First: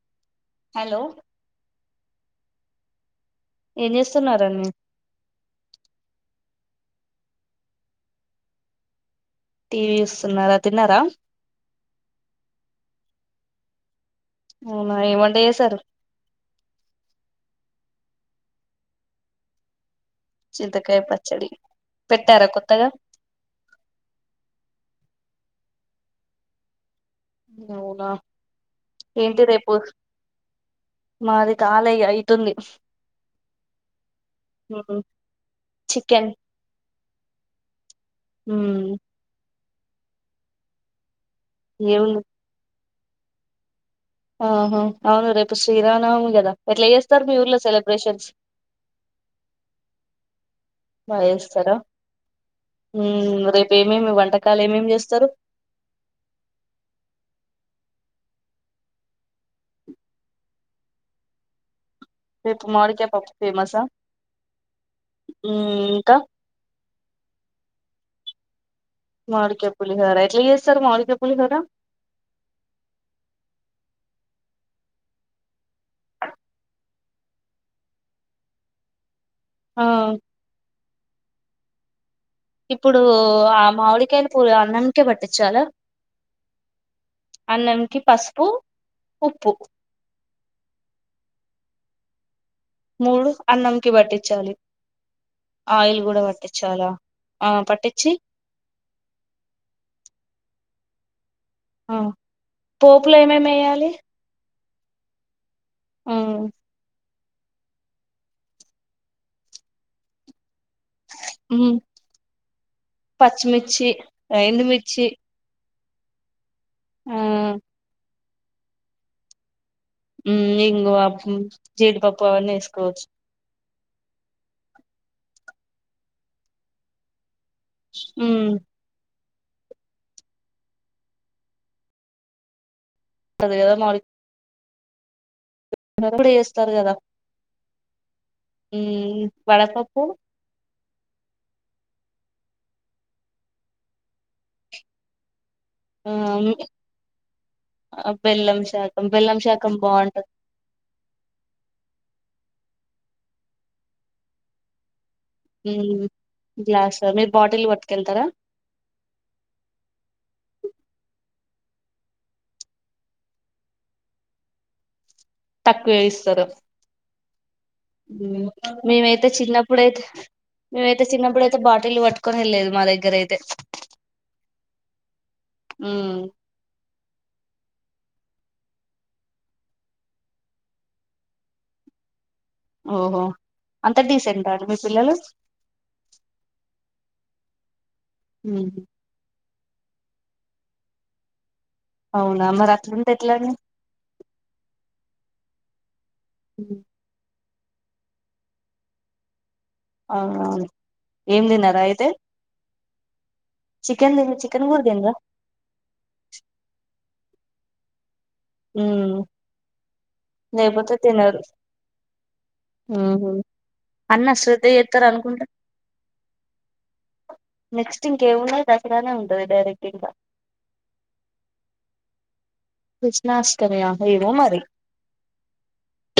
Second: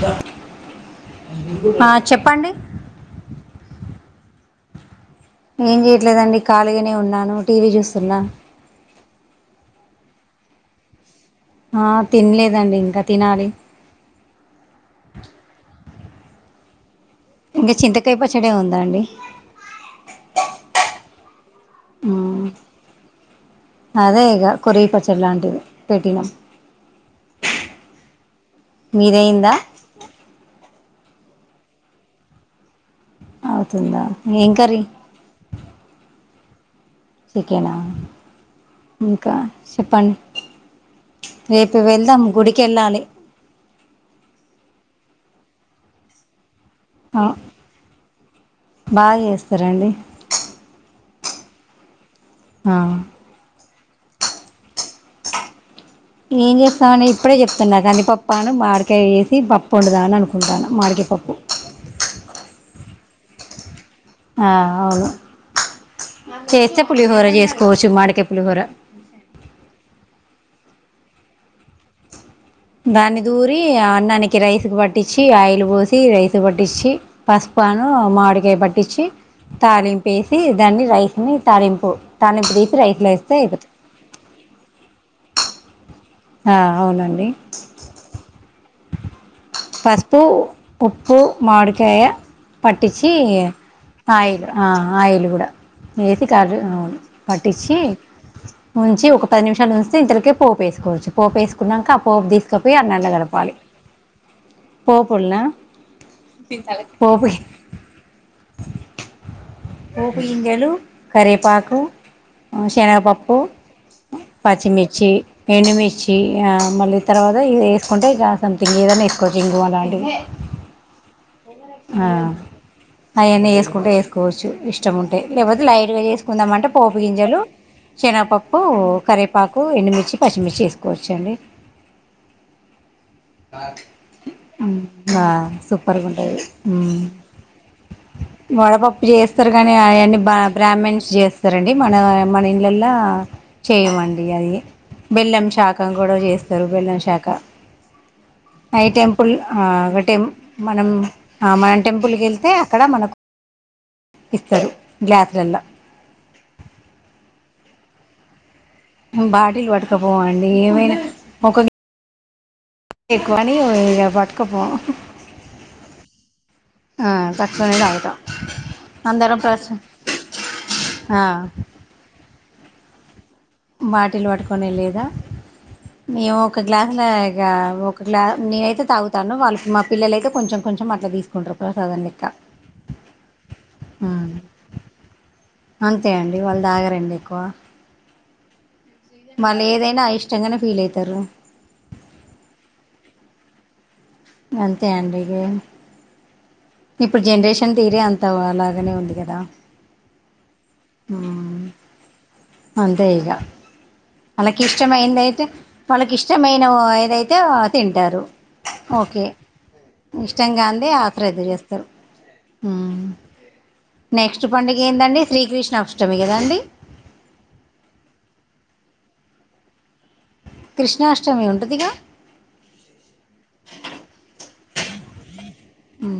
బ హలో ఆ చెప్పండి ఏం చేస్తున్నారు అండి మీరు కాలిగానే ఉన్నాను టీవీ చూస్తున్నాను టీవీ చూస్తున్నారా తిన్నారా ఆ తినలేదండి ఇంకా తినాలి అవునా ఏవంట చేసారు ఇంకా చింతకాయ పచ్చడే ఉంది అండి చింతకాయ పచ్చడి ఉ పెట్టారా కొత్తగా అదే ఇగ కొరవి పచ్చడి లాంటి పెట్టినం అవునా ఏంటి మీదయిందా రేపు మాది కాలే ఇగ అయతుంది అవుతుందా ఏం కర్రి చికెన్ చికేనా ఉమ్ ఇంకా చెప్పంన్ రేపు వెళ్దాం ఏముంది గుడికిెళ్ళాలి ఆహ అవును రేపు శ్రీ రామనవమి కదా ఎట్లా ఆ చెస్తారు మీ ఊర్లో సెలబ్రేషన్స్ బాగా చేస్తారండి బా చెస్తార ఆ హు రేప్ ఏమేమి వంటకాలు ఏమేమి చేస్తారు ఏం చేస్తామని ఇప్పుడే చెప్తున్నా కందిపప్ప అని మాడికాయ వేసి పప్పు వండుదమని అనుకుంటాన మాడికాయ పప్పు రేపు మాడికాయ్ పప్పు ఫేమస్స్ ఆ ఆ అవును హు ఇంకా చేస్తే పులిహోర చేసుకోవచ్చు మాడికాయ్ పులిహోర మడికాయ్ పులిహోరా ఎట్ల చేస్తారు మడికాయ్ పులిహోరా దాన్ని దూరి అన్నానికి రైస్ కు పట్టించి ఆయిల్ పోసి రైసు పట్టించి పసుపాను మామిడికాయ పట్టించి ఆ తాలింపేసి దాన్ని రైస్ ని తలింపు ఇప్పుడు ఆ మామిడికాయలు పు అన్నంకే పట్టించాలా అ అవునండి అన్నంకి పసుపు ఉప్పు పసుపు ఉప్పు మాడికాయ పట్టించి మూడు అన్నంకి ఆయిల్ పట్టించాలి అ ఆయిల్ కూడా ఆయిల్ కూడా వేసి కాలు పట్టించాలా పట్టించి ఉంచి ఒక పది నిమిషాలు ఉంచితే ఇంతలికే పోపేస్ కొచ్చు పోపు వేసుకున్నాక ఆ పోపు తీసుకపోయి అన్నంల పోపులు ఏమేమి కలపాలి వేయాలి పోపుల్నా ఆ ని తల పోపుకి పోపుగింజలు ఉమ్ కరేపాకు శనగపప్పు పచ్చిమిర్చి ఎండుమిర్చి పచ్చిమిర్చి ఎండుమిర్ చి ఆ మళ్ళీ ఆ తర్వాత ఇది వేసుకుంటే ఇగ సంథింగ్ ఏదన్నా వేసుకోవచ్చు ఇంగువ లాన్ మ్మ్ ఇంగువ హు ఆ అవన్నీ వేసుకుంటే వేసుకోవచ్చు ఇష్టము ఉంటే లేకపోతే లైట్ గా చేసుకుందాం అంటే పోపు గింజలు ఉమ్ శెనగపప్పు కరే పాకు ఎండుమిర్చి పచ్చిమిర్చి వేసుకోవచ్చ అండి తప్పద్గా మరి మ్ నా సూపర్ గా ఉంటాది వేస్తారు కదా మ్ వడపప్పు ఉమ్ చేస్తారు కానీ వడపప్పు అవన్నీ బ్రా బ్రామిన్స్ చేస్తారండి మన మన ఇండ్లల్లో చేయమండి అది బెల్లం శాఖ పక్కం ఆ కూడా చేస్తారు బెల్లం శాఖ ఆ, బెల్లం అయ్ శాకం టెంపుల్ బెల్లం ఆ శాకం టెం బాగుంటది ఒకటే మనం టెంపుల్కి వెళ్తే అక్కడ మనకు ఇస్తారు గ్లాసులల్లో మ్ గ్లాస్లలో మీరు బాటిల్ పటుక్ టు కెళ్తారా బాటిలు పట్టుకుపోవండి ఏమైనా ఒక ఎక్కువని పట్టుకపోం తక్కువేయిస్తారు తక్కువనే తాగుతాం మేమైతే అందరం ప్రశ చిన్నప్పుడైతే మేమైతే చిన్నప్పుడయితే బాటిల్ పట్టుకొని వెళ్లేదు మాదగ్గరైతే బాటిల్ పట్టుకుని వెళ్లేదా ఉమ్ మేము ఒక గ్లాస్ అలా ఇక ఒక గ్లా నేనైతే తాగుతాను వాళ్ళకి మా పిల్లలయితే కొంచెం కొంచెం అట్లా తీసుకుంటారు ప్రసాదం లెక్క ఓహో అంత డీసెంట్ అండి మీ పిల్లలు అంతే అండి వాళ్ళు తాగరండి ఎక్కువ హ వాళ్ళు ఏదైనా అయిష్టంగానే ఫీల్ అవుతారు అవునా మరి అట్లుంటే ఎట్లా అండి అంతే అడి ఇప్పుడు జెనరేషన్ కిక్షన్ తీరే అంత అలాగనే ఉంది కదా అవువును ఏం తినరా అయితే అంతే ఇగా చికెన్ తిన్ వాళ్ళకి చికెన్ కూడా తినరా ఇష్టమైంది అయితే వాళ్ళకి ఇష్టమైన ఏదైతే అయితే తింటారు ఉమ్ ఓకే ఇష్టంగా అండి లేకపోతే ఆశ్రధ తినరు చేస్తారా? ఉహు అన్న నెక్స్ట్ శ్రద్ధ పండుగ చేస్తారు ఏందండి అనుకుంటా శ్రీకృష్ణాష్టమి కదండి నెక్స్ట్ ఇంకేమున్నాయి దసరానే ఉంటంది అదే డైరెక్ట్ ఇగ కృష్ణాష్టమి ఉంటుదిగా కృష్ణాష్టమియా ఏమో మరి అవు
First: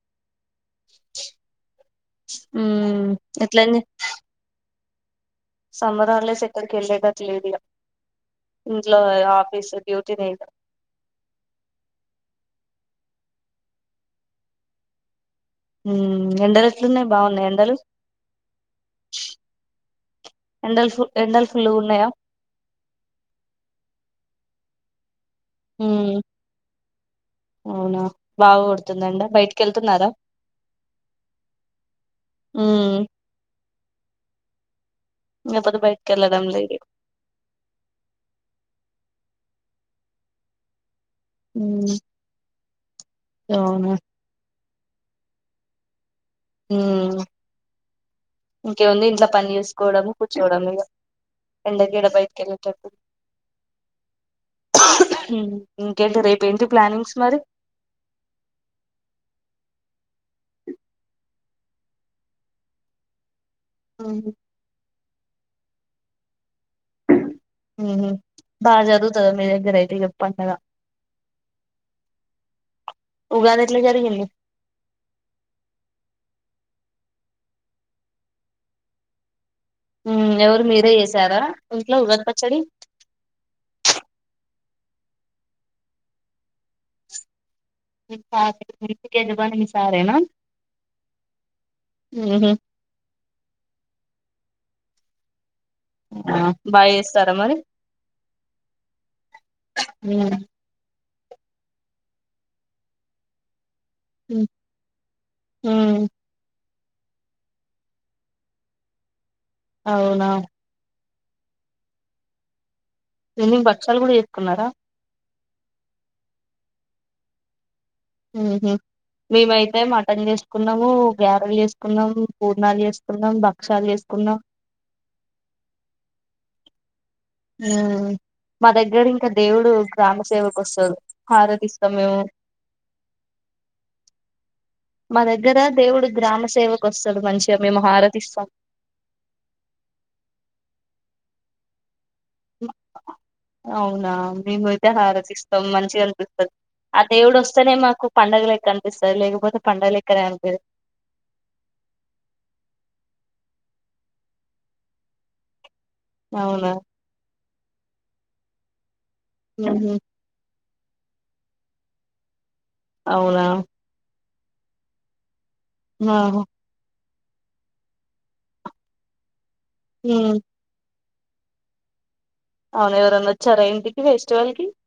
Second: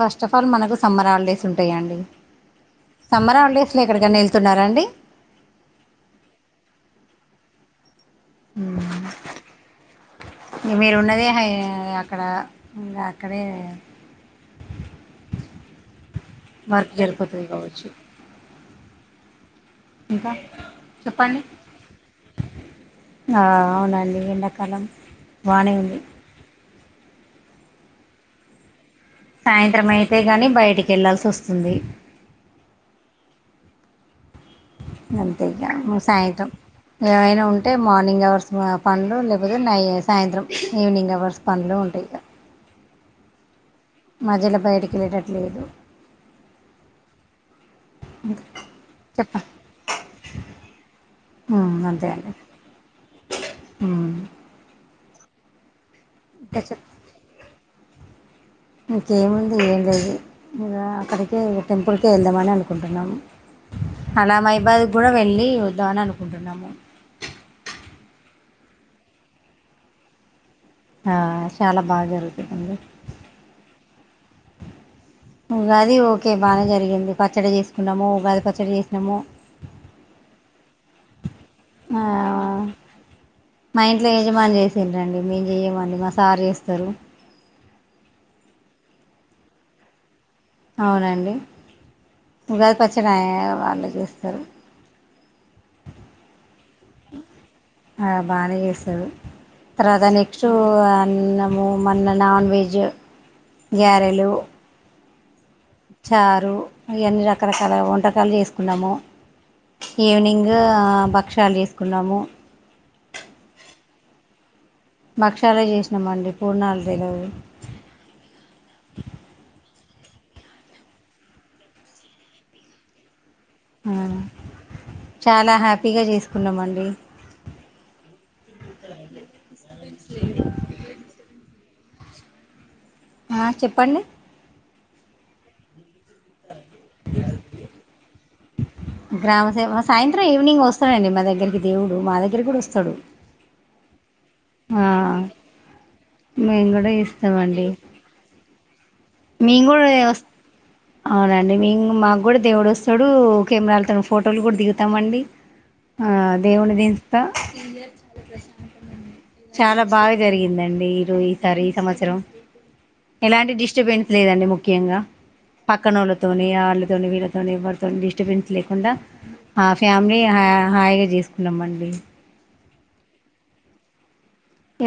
ఫస్ట్ ఆఫ్ ఆల్ మనకు సమ్మర్ హాలిడేస్ ఉంటాయా అండి ఉమ్ సమ్మర్హాలిడేస్స్ ఎట్లండి లో ఎక్కడికన్నావెళ్తున్నారా అండి. సమ్మర్ హాలిడేస్ ఎక్కడికి ఎల్లేటట్టు లేదిగ డ్యూటీ నే ఇగ. ఊ మీరు ఉన్నదే హై అక్కడ ఇంకా అక్కడే హ్మ్మ్ ఎండలు వర్క్ ఎట్లున్నాయి జరిపోతుంది బాగున్నాయ ఎండలు కావచ్చు ఇంకా ఎండలు ఫుల్ చెప్పండి ఎండలు ఫుల్లు ఉన్నాయా ఆ అవునండి ఎండ కాలం బానే ఉంది ఉమ్ అవునా బాగో సాయంత్రం అయితే గాని బయటికేళ్లాల్సివస్తుంది. ఉమ్ ఇంగంతేగా లేకపోతే బయటికి వెళ్ళడం సాయంత్రం లేదు ఏవైనా ఉంటే మార్నింగ్ అవర్స్ పనులు లేకపో నయి సాయంత్రం ఈవెనింగ్ అవ్ వర్స్ ఉమ్ పనిలోంటయి ఇగ అవునా మధ్యలో బయటికి ఇనేటట్లు లేదు హూ ఇంకేముంది ఇంట్లో చెప్ప పని చేసుకోవడం కూర్చోవడం ఇగ హ్మ్ ఎండకి అంతే యాడ అండి బయటకి వెళ్ళేటప్పుడు ఉమ్ మ్మ్ ఇంకేంటి ఇంకా రేపేంటి చెప్ ప్లానింగ్స్ మరి ఇంకేముంది తే ఇగ టెంపుల్కేవేళ్దామని అనుకుంటున్నాము. ఉమ్ అలా మైబాద్ గుడ వెళ్ళి వద్దామని అనుకుంటున్నాము. ఊహూ బాగా జరుగుతదా మీ దగ్గరైతే ఇగ పండగ ఆ చాలా బాగా జరుగుతదండి. ఉగాది ఎట్లా జరిగింది ఉగాది ఓకే బాగానే జరిగింది పచ్చడి చేసుకున్నాము ఉగాది పచ్చడి చేసినాము. మ్మ్ ఎవరు మీరే చేసారా ఇంట్లో ఆ ఉగాది పచ్చడి మా ఇంట్లో యజమాని చేసి డ్రండి మేము చెయ్యమండి మా సార్ చేస్తరు. మీ సార్ మీ ఇంటికి యజమాని మీ సారేనా అవునండి. ఉహు ఉగాది పచ్చడి అయ్ వాళ్ళే చేస్తారు. బాగా చేస్తారా మరి ఆ బానే చేస్తడు తర్వాత నెక్స్ట్ అన్నము మళ్ళ నాన్ వెజ్ గ్యారెలు ఉమ్ చారు ఇయ అన్ని రకరకాల వంటకాలు చేసుకున్నాము. అవునా ఈవనింగ్ బక్ క్షాలు చేసుకున్నాము. ఈవినింగ్ బచ్చాలు కూడా చేసుకున్నార భక్షాలే చేసినామండి పూర్ణాలు తెలవు ఉహు మేము అయితే మటన్ చేసుకున్నాము. గారెలు చేసుకున్నాం. పూర్ణాలు చేసుకున్నాం. బ ఆ చాలా హ్యాపీగా చేసుకున్నామం ఉ ఉం మా దగ్గర ఇంకా దేవుడు గ్రామ సేవకు వస్తడు హారతి ఇస్తాం మేము ఆ చెప్పండి మా దగ్గర దేవుడు గ్రామ సేవకు వస్తడు మంచిగా మేము హారతి ఇస్తాం. వస్తాయ అండి మా దగ్గరికి దేవుడు మాగ అవునా మేము ఆ, అయితే హారతి ఇస్తాం. మంచి అనిపిస్తది. మేము ఆ దేవుడు వస్తేనే మాకు పండగల మేం కూడా వస్ అవునండి మాకు కూడా దేవుడు వస్తాడు. కెమెరాలతో ఫోటోలు కూడా దిగుతామండి. ఆ అవునా దేవుని దీంత ఇండియా చాలా ప్రశాంతంగా ఉంది చాలా ఉహు బాగా జరిగిందన్ ఈరోయి ఈసారి సంవత్సరం అవునా ఎలాంటి డిస్టబెన్స్ లేదండి ముఖ్యంగా పక్కన ఆహా ఒళ్ళతోని ఆళ్ళతోని వీళ్ళత్ తోని ఎవరితోని డిస్టబెన్స్ లేకుండా ఆ ఫ్యామిలీ ఉమ్ హ్య హయ్ గా దీసు లమండి అవును ఎవరన్న వచ్చార ఇంటికి వేస్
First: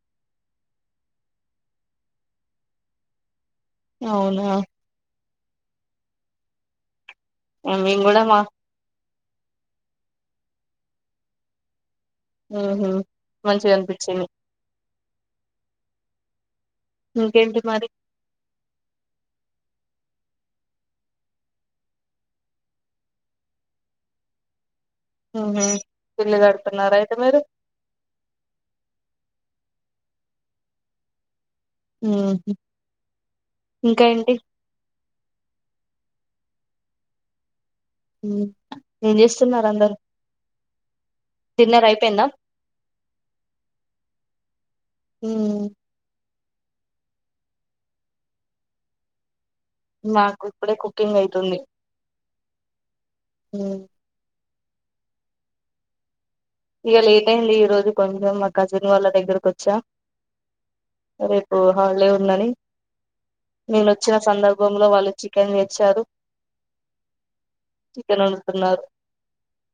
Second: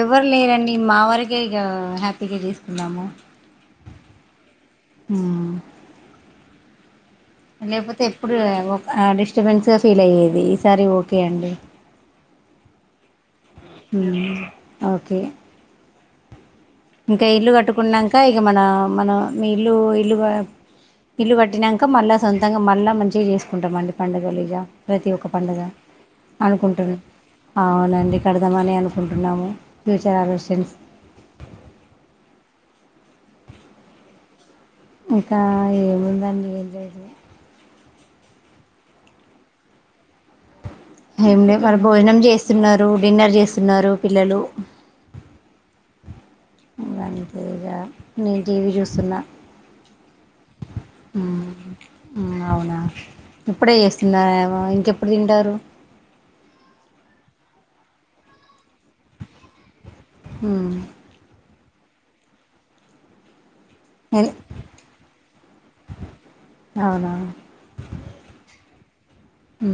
ఎవ్వరు లేరండి మా వరకే ఇక హ్యాప్ టికెట్ తీసుకున్నాము అవునా ఊ ఆ, మేము లేకపోతే కూడా ఎప్పుడు మా ఒకడిస్ డిస్టబెన్స్గా ఫీల్ అయ్యేది ఈసారి ఓకే అండి. ఉహూ మంచిగా అనిపించింది ఉమ్ ఓకే ఇంకా ఇల్లు ఇంకేంటి మరి కట్టుకున్నాక ఇక మన మన మీ ఇల్లు ఇల్లు ఇల్లు కట్టినాక మళ్ళా సొంతంగా మళ్ళా మంచిగా చేసుకుంటాంమండి పండుగలు ఇగ ప్రతి ఒక్క పడుగ ఉహు ఇల్లు కడుతున్నారా అనుకుంటున్నా అయితే మీరు అవునండి కడదామని అనుకుంటున్నాము ఫ్యూచర్ ఆలోచన ఇంకా ఏంటి ఇంకా ఏముందండి ఏ ఏం చేస్తున్నారు అందరు ఏమి లే మరి డిన్నర్ భోజనం అయిపోయిందా చేస్తున్నారు డిన్నర్ చేస్తున్నారు పిల్లలు ఉమ్ గంతే ఇగ నేను టీవీ చూస్తున్న మాకు ఇప్పుడే కుకింగ్ ఉ అయితుంది అవునా ఇప్పుడే ఉమ్ చేస్తున్నారు ఆ ఇంకెప్పుడు తింటారు ఇగా లేట్ అయింది ఈ రోజు కొంచెం మా కజిన్ వాళ్ళ దగ్గరక వచ్చా ఉ ఒహలే ఉందని నేను వచ్చిన ఎల్- సందర్భంలో వాళ్ళు చికెన్ తెచ్చారు అవునా చికెన్ వండుతున్నారు ఉ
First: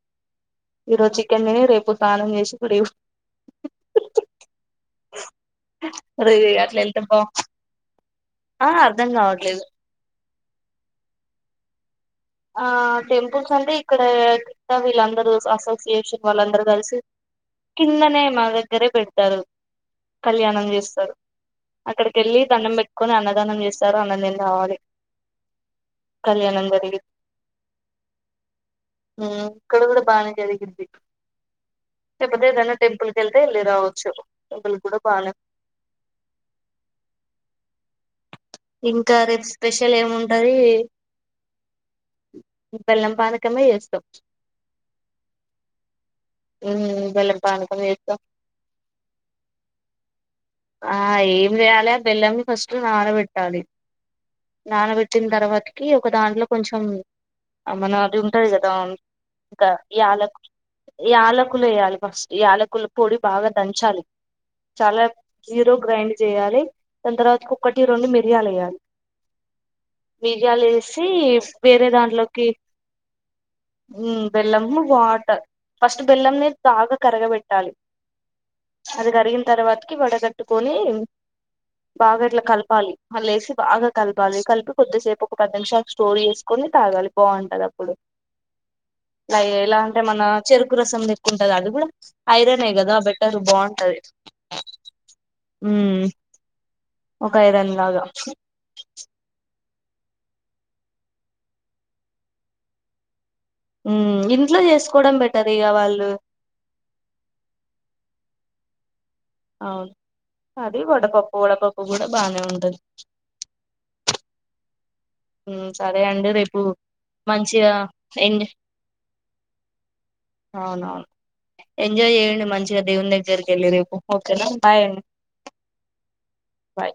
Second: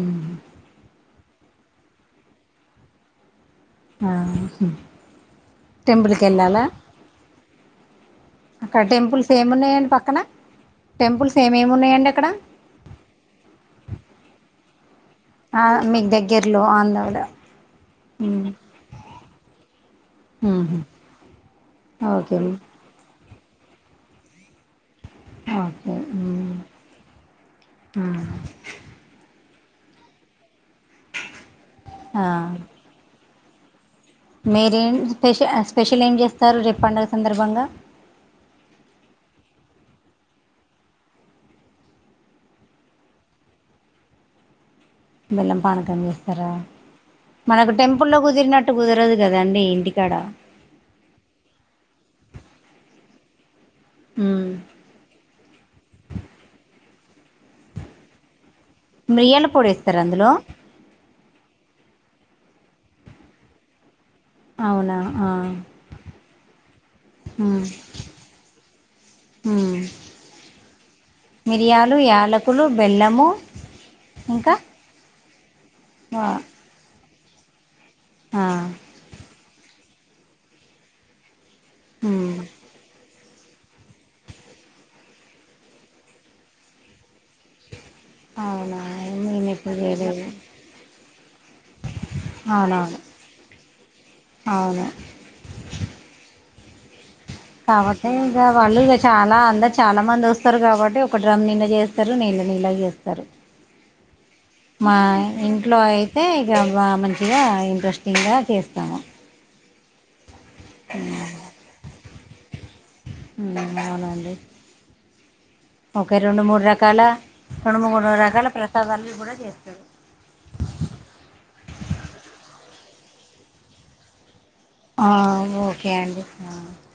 ఈరో చికన్నే రేపు తానం చేసి గుడి ఆ టెంపుల్ కెల్లాల అట్లా ఎంత బా ఆ అక్కడ అర్ధం టెంపుల్స్ ఏమి కావట్లేదు ఉన్నాయండి పక్కన టెంపుల్స్ ఏమేమి ఉన్నాయండి అక్కడ ఆ టెంపుల్స్ అంటే ఇక్కడ వీళ్లంతా దరు ఆ మీకు అసోసియేషన్ దగ్గరలో వాళ్ళందరూ కలిసి ఆంధ్రాలో కిందనే మా ఉమ్ దగ్గరే పెడతారు కళ్యాణం ఉహు చేస్తారు అక్కడికి ఓకే వెళ్ళి దన్నం పెట్టుకని అన్న దానం చేస్తారు అన్నం తిని రవళి కళ్యాణందరి ఉ మక్కడ కూడా బానే జరిగింది ఆ లేకపోతే ఏదైనా టెపల్ కెళ్తే లేదా మీరేం స్పెషల్ స్పెషల్ ఏం చేస్తారు రేపు పడుగ సందర్భంగా ఇంకా రేపు స్పెషల్ ఏముంటుంది బెల్లం పానకమే చేస్తాం బెల్లం పానకం చేస్తారా ఉమ్ బెల్లం మనకు పానకం చేస్తాం టెంపుల్లో కుదిరినట్టు కుదరదు కదాండి ఇంటికాడ ఆ ఏం చేయాలి ఆ బెల్లంని ఫస్ట్ నానబెట్టాలి ఉమ్ నానబెట్టిన తర్వాతికి ఒకే ఒక దాంట్లో కొంచెం మన టుంటజర్ మిరియాల పొడి ఇంకా వేస్తారు అందులో యాలకు యాలకులు వేయాలి ఫస్ యలకుల పొడి బాగా దంచాలి అవునా చాలా ఆ జీరో గ్రైండ్ చేయాలి దాని తర్వాత ఉమ్ ఒక్కటి రెండు మిరియాలు వేయాలి ఉమ్ మిరియాలు వేసి వేరే మిరియాలు దాంట్లోకి యాలకులు బెల్లము ఇంకా బెల్లము వాటర్ ఫస్ట్ వా బెల్లం నీ కాగ కరగబెట్టాలి ఆ అది కరిగిన తర్వాత కి వాడ కట్టుకోని హ్మ్ బాగాట్లా కలపాలి వాళ్ లేసి బాగా కలపాలి కలిపి కొద్దిసేపు ఒక పది నిమిషాలు స్టోర్ చేసుకొని తాగాలి బాగుంటది డు అవునా రై మేము ఎప్పుడు ఎలా అంటే మన చేయలేదు చెరుకు రసం ఎక్కుంటది అది కూడా ఐరనే కదా అవునవును బెటర్ బాగుంటది అవును ఉమ్ ఒక ఐరన్ లాగా కాబట్టి ఇంకా వాళ్ళు ఇక చాలా అంద చాలా మంది వస్తారు కాబట్టి ఒక డ్రమ్ నిండా చేస్తారు నీళ్ళ నీళ చేస్తారు ఉమ్ ఇంట్లో మా చేసుకోవడం బెటర్ ఇక ఇంట్లో వాళ్ళు అయితే ఇక బా మంచిగా ఇంట్రెస్టింగ్ గా చేస్తాము అవును అది వడ పప్పు వడ పప్పు కూడా బానే ఉంటుంది ఉమ్ అవునండి హ్మ్ సరే ఓకే అండి రెండు రేపు మూడు రకాల మంచిగా రెండు మూడు ఎండ్ రకాల ప్రసాదాలు కూడా చేస్తారు అవునవును ఎంజాయ్ చేయండి మంచిగా దేవుని దగ్గరకు వెళ్ళు రేపు పొద్దున ఆ ఓకే అండి హ బాయ్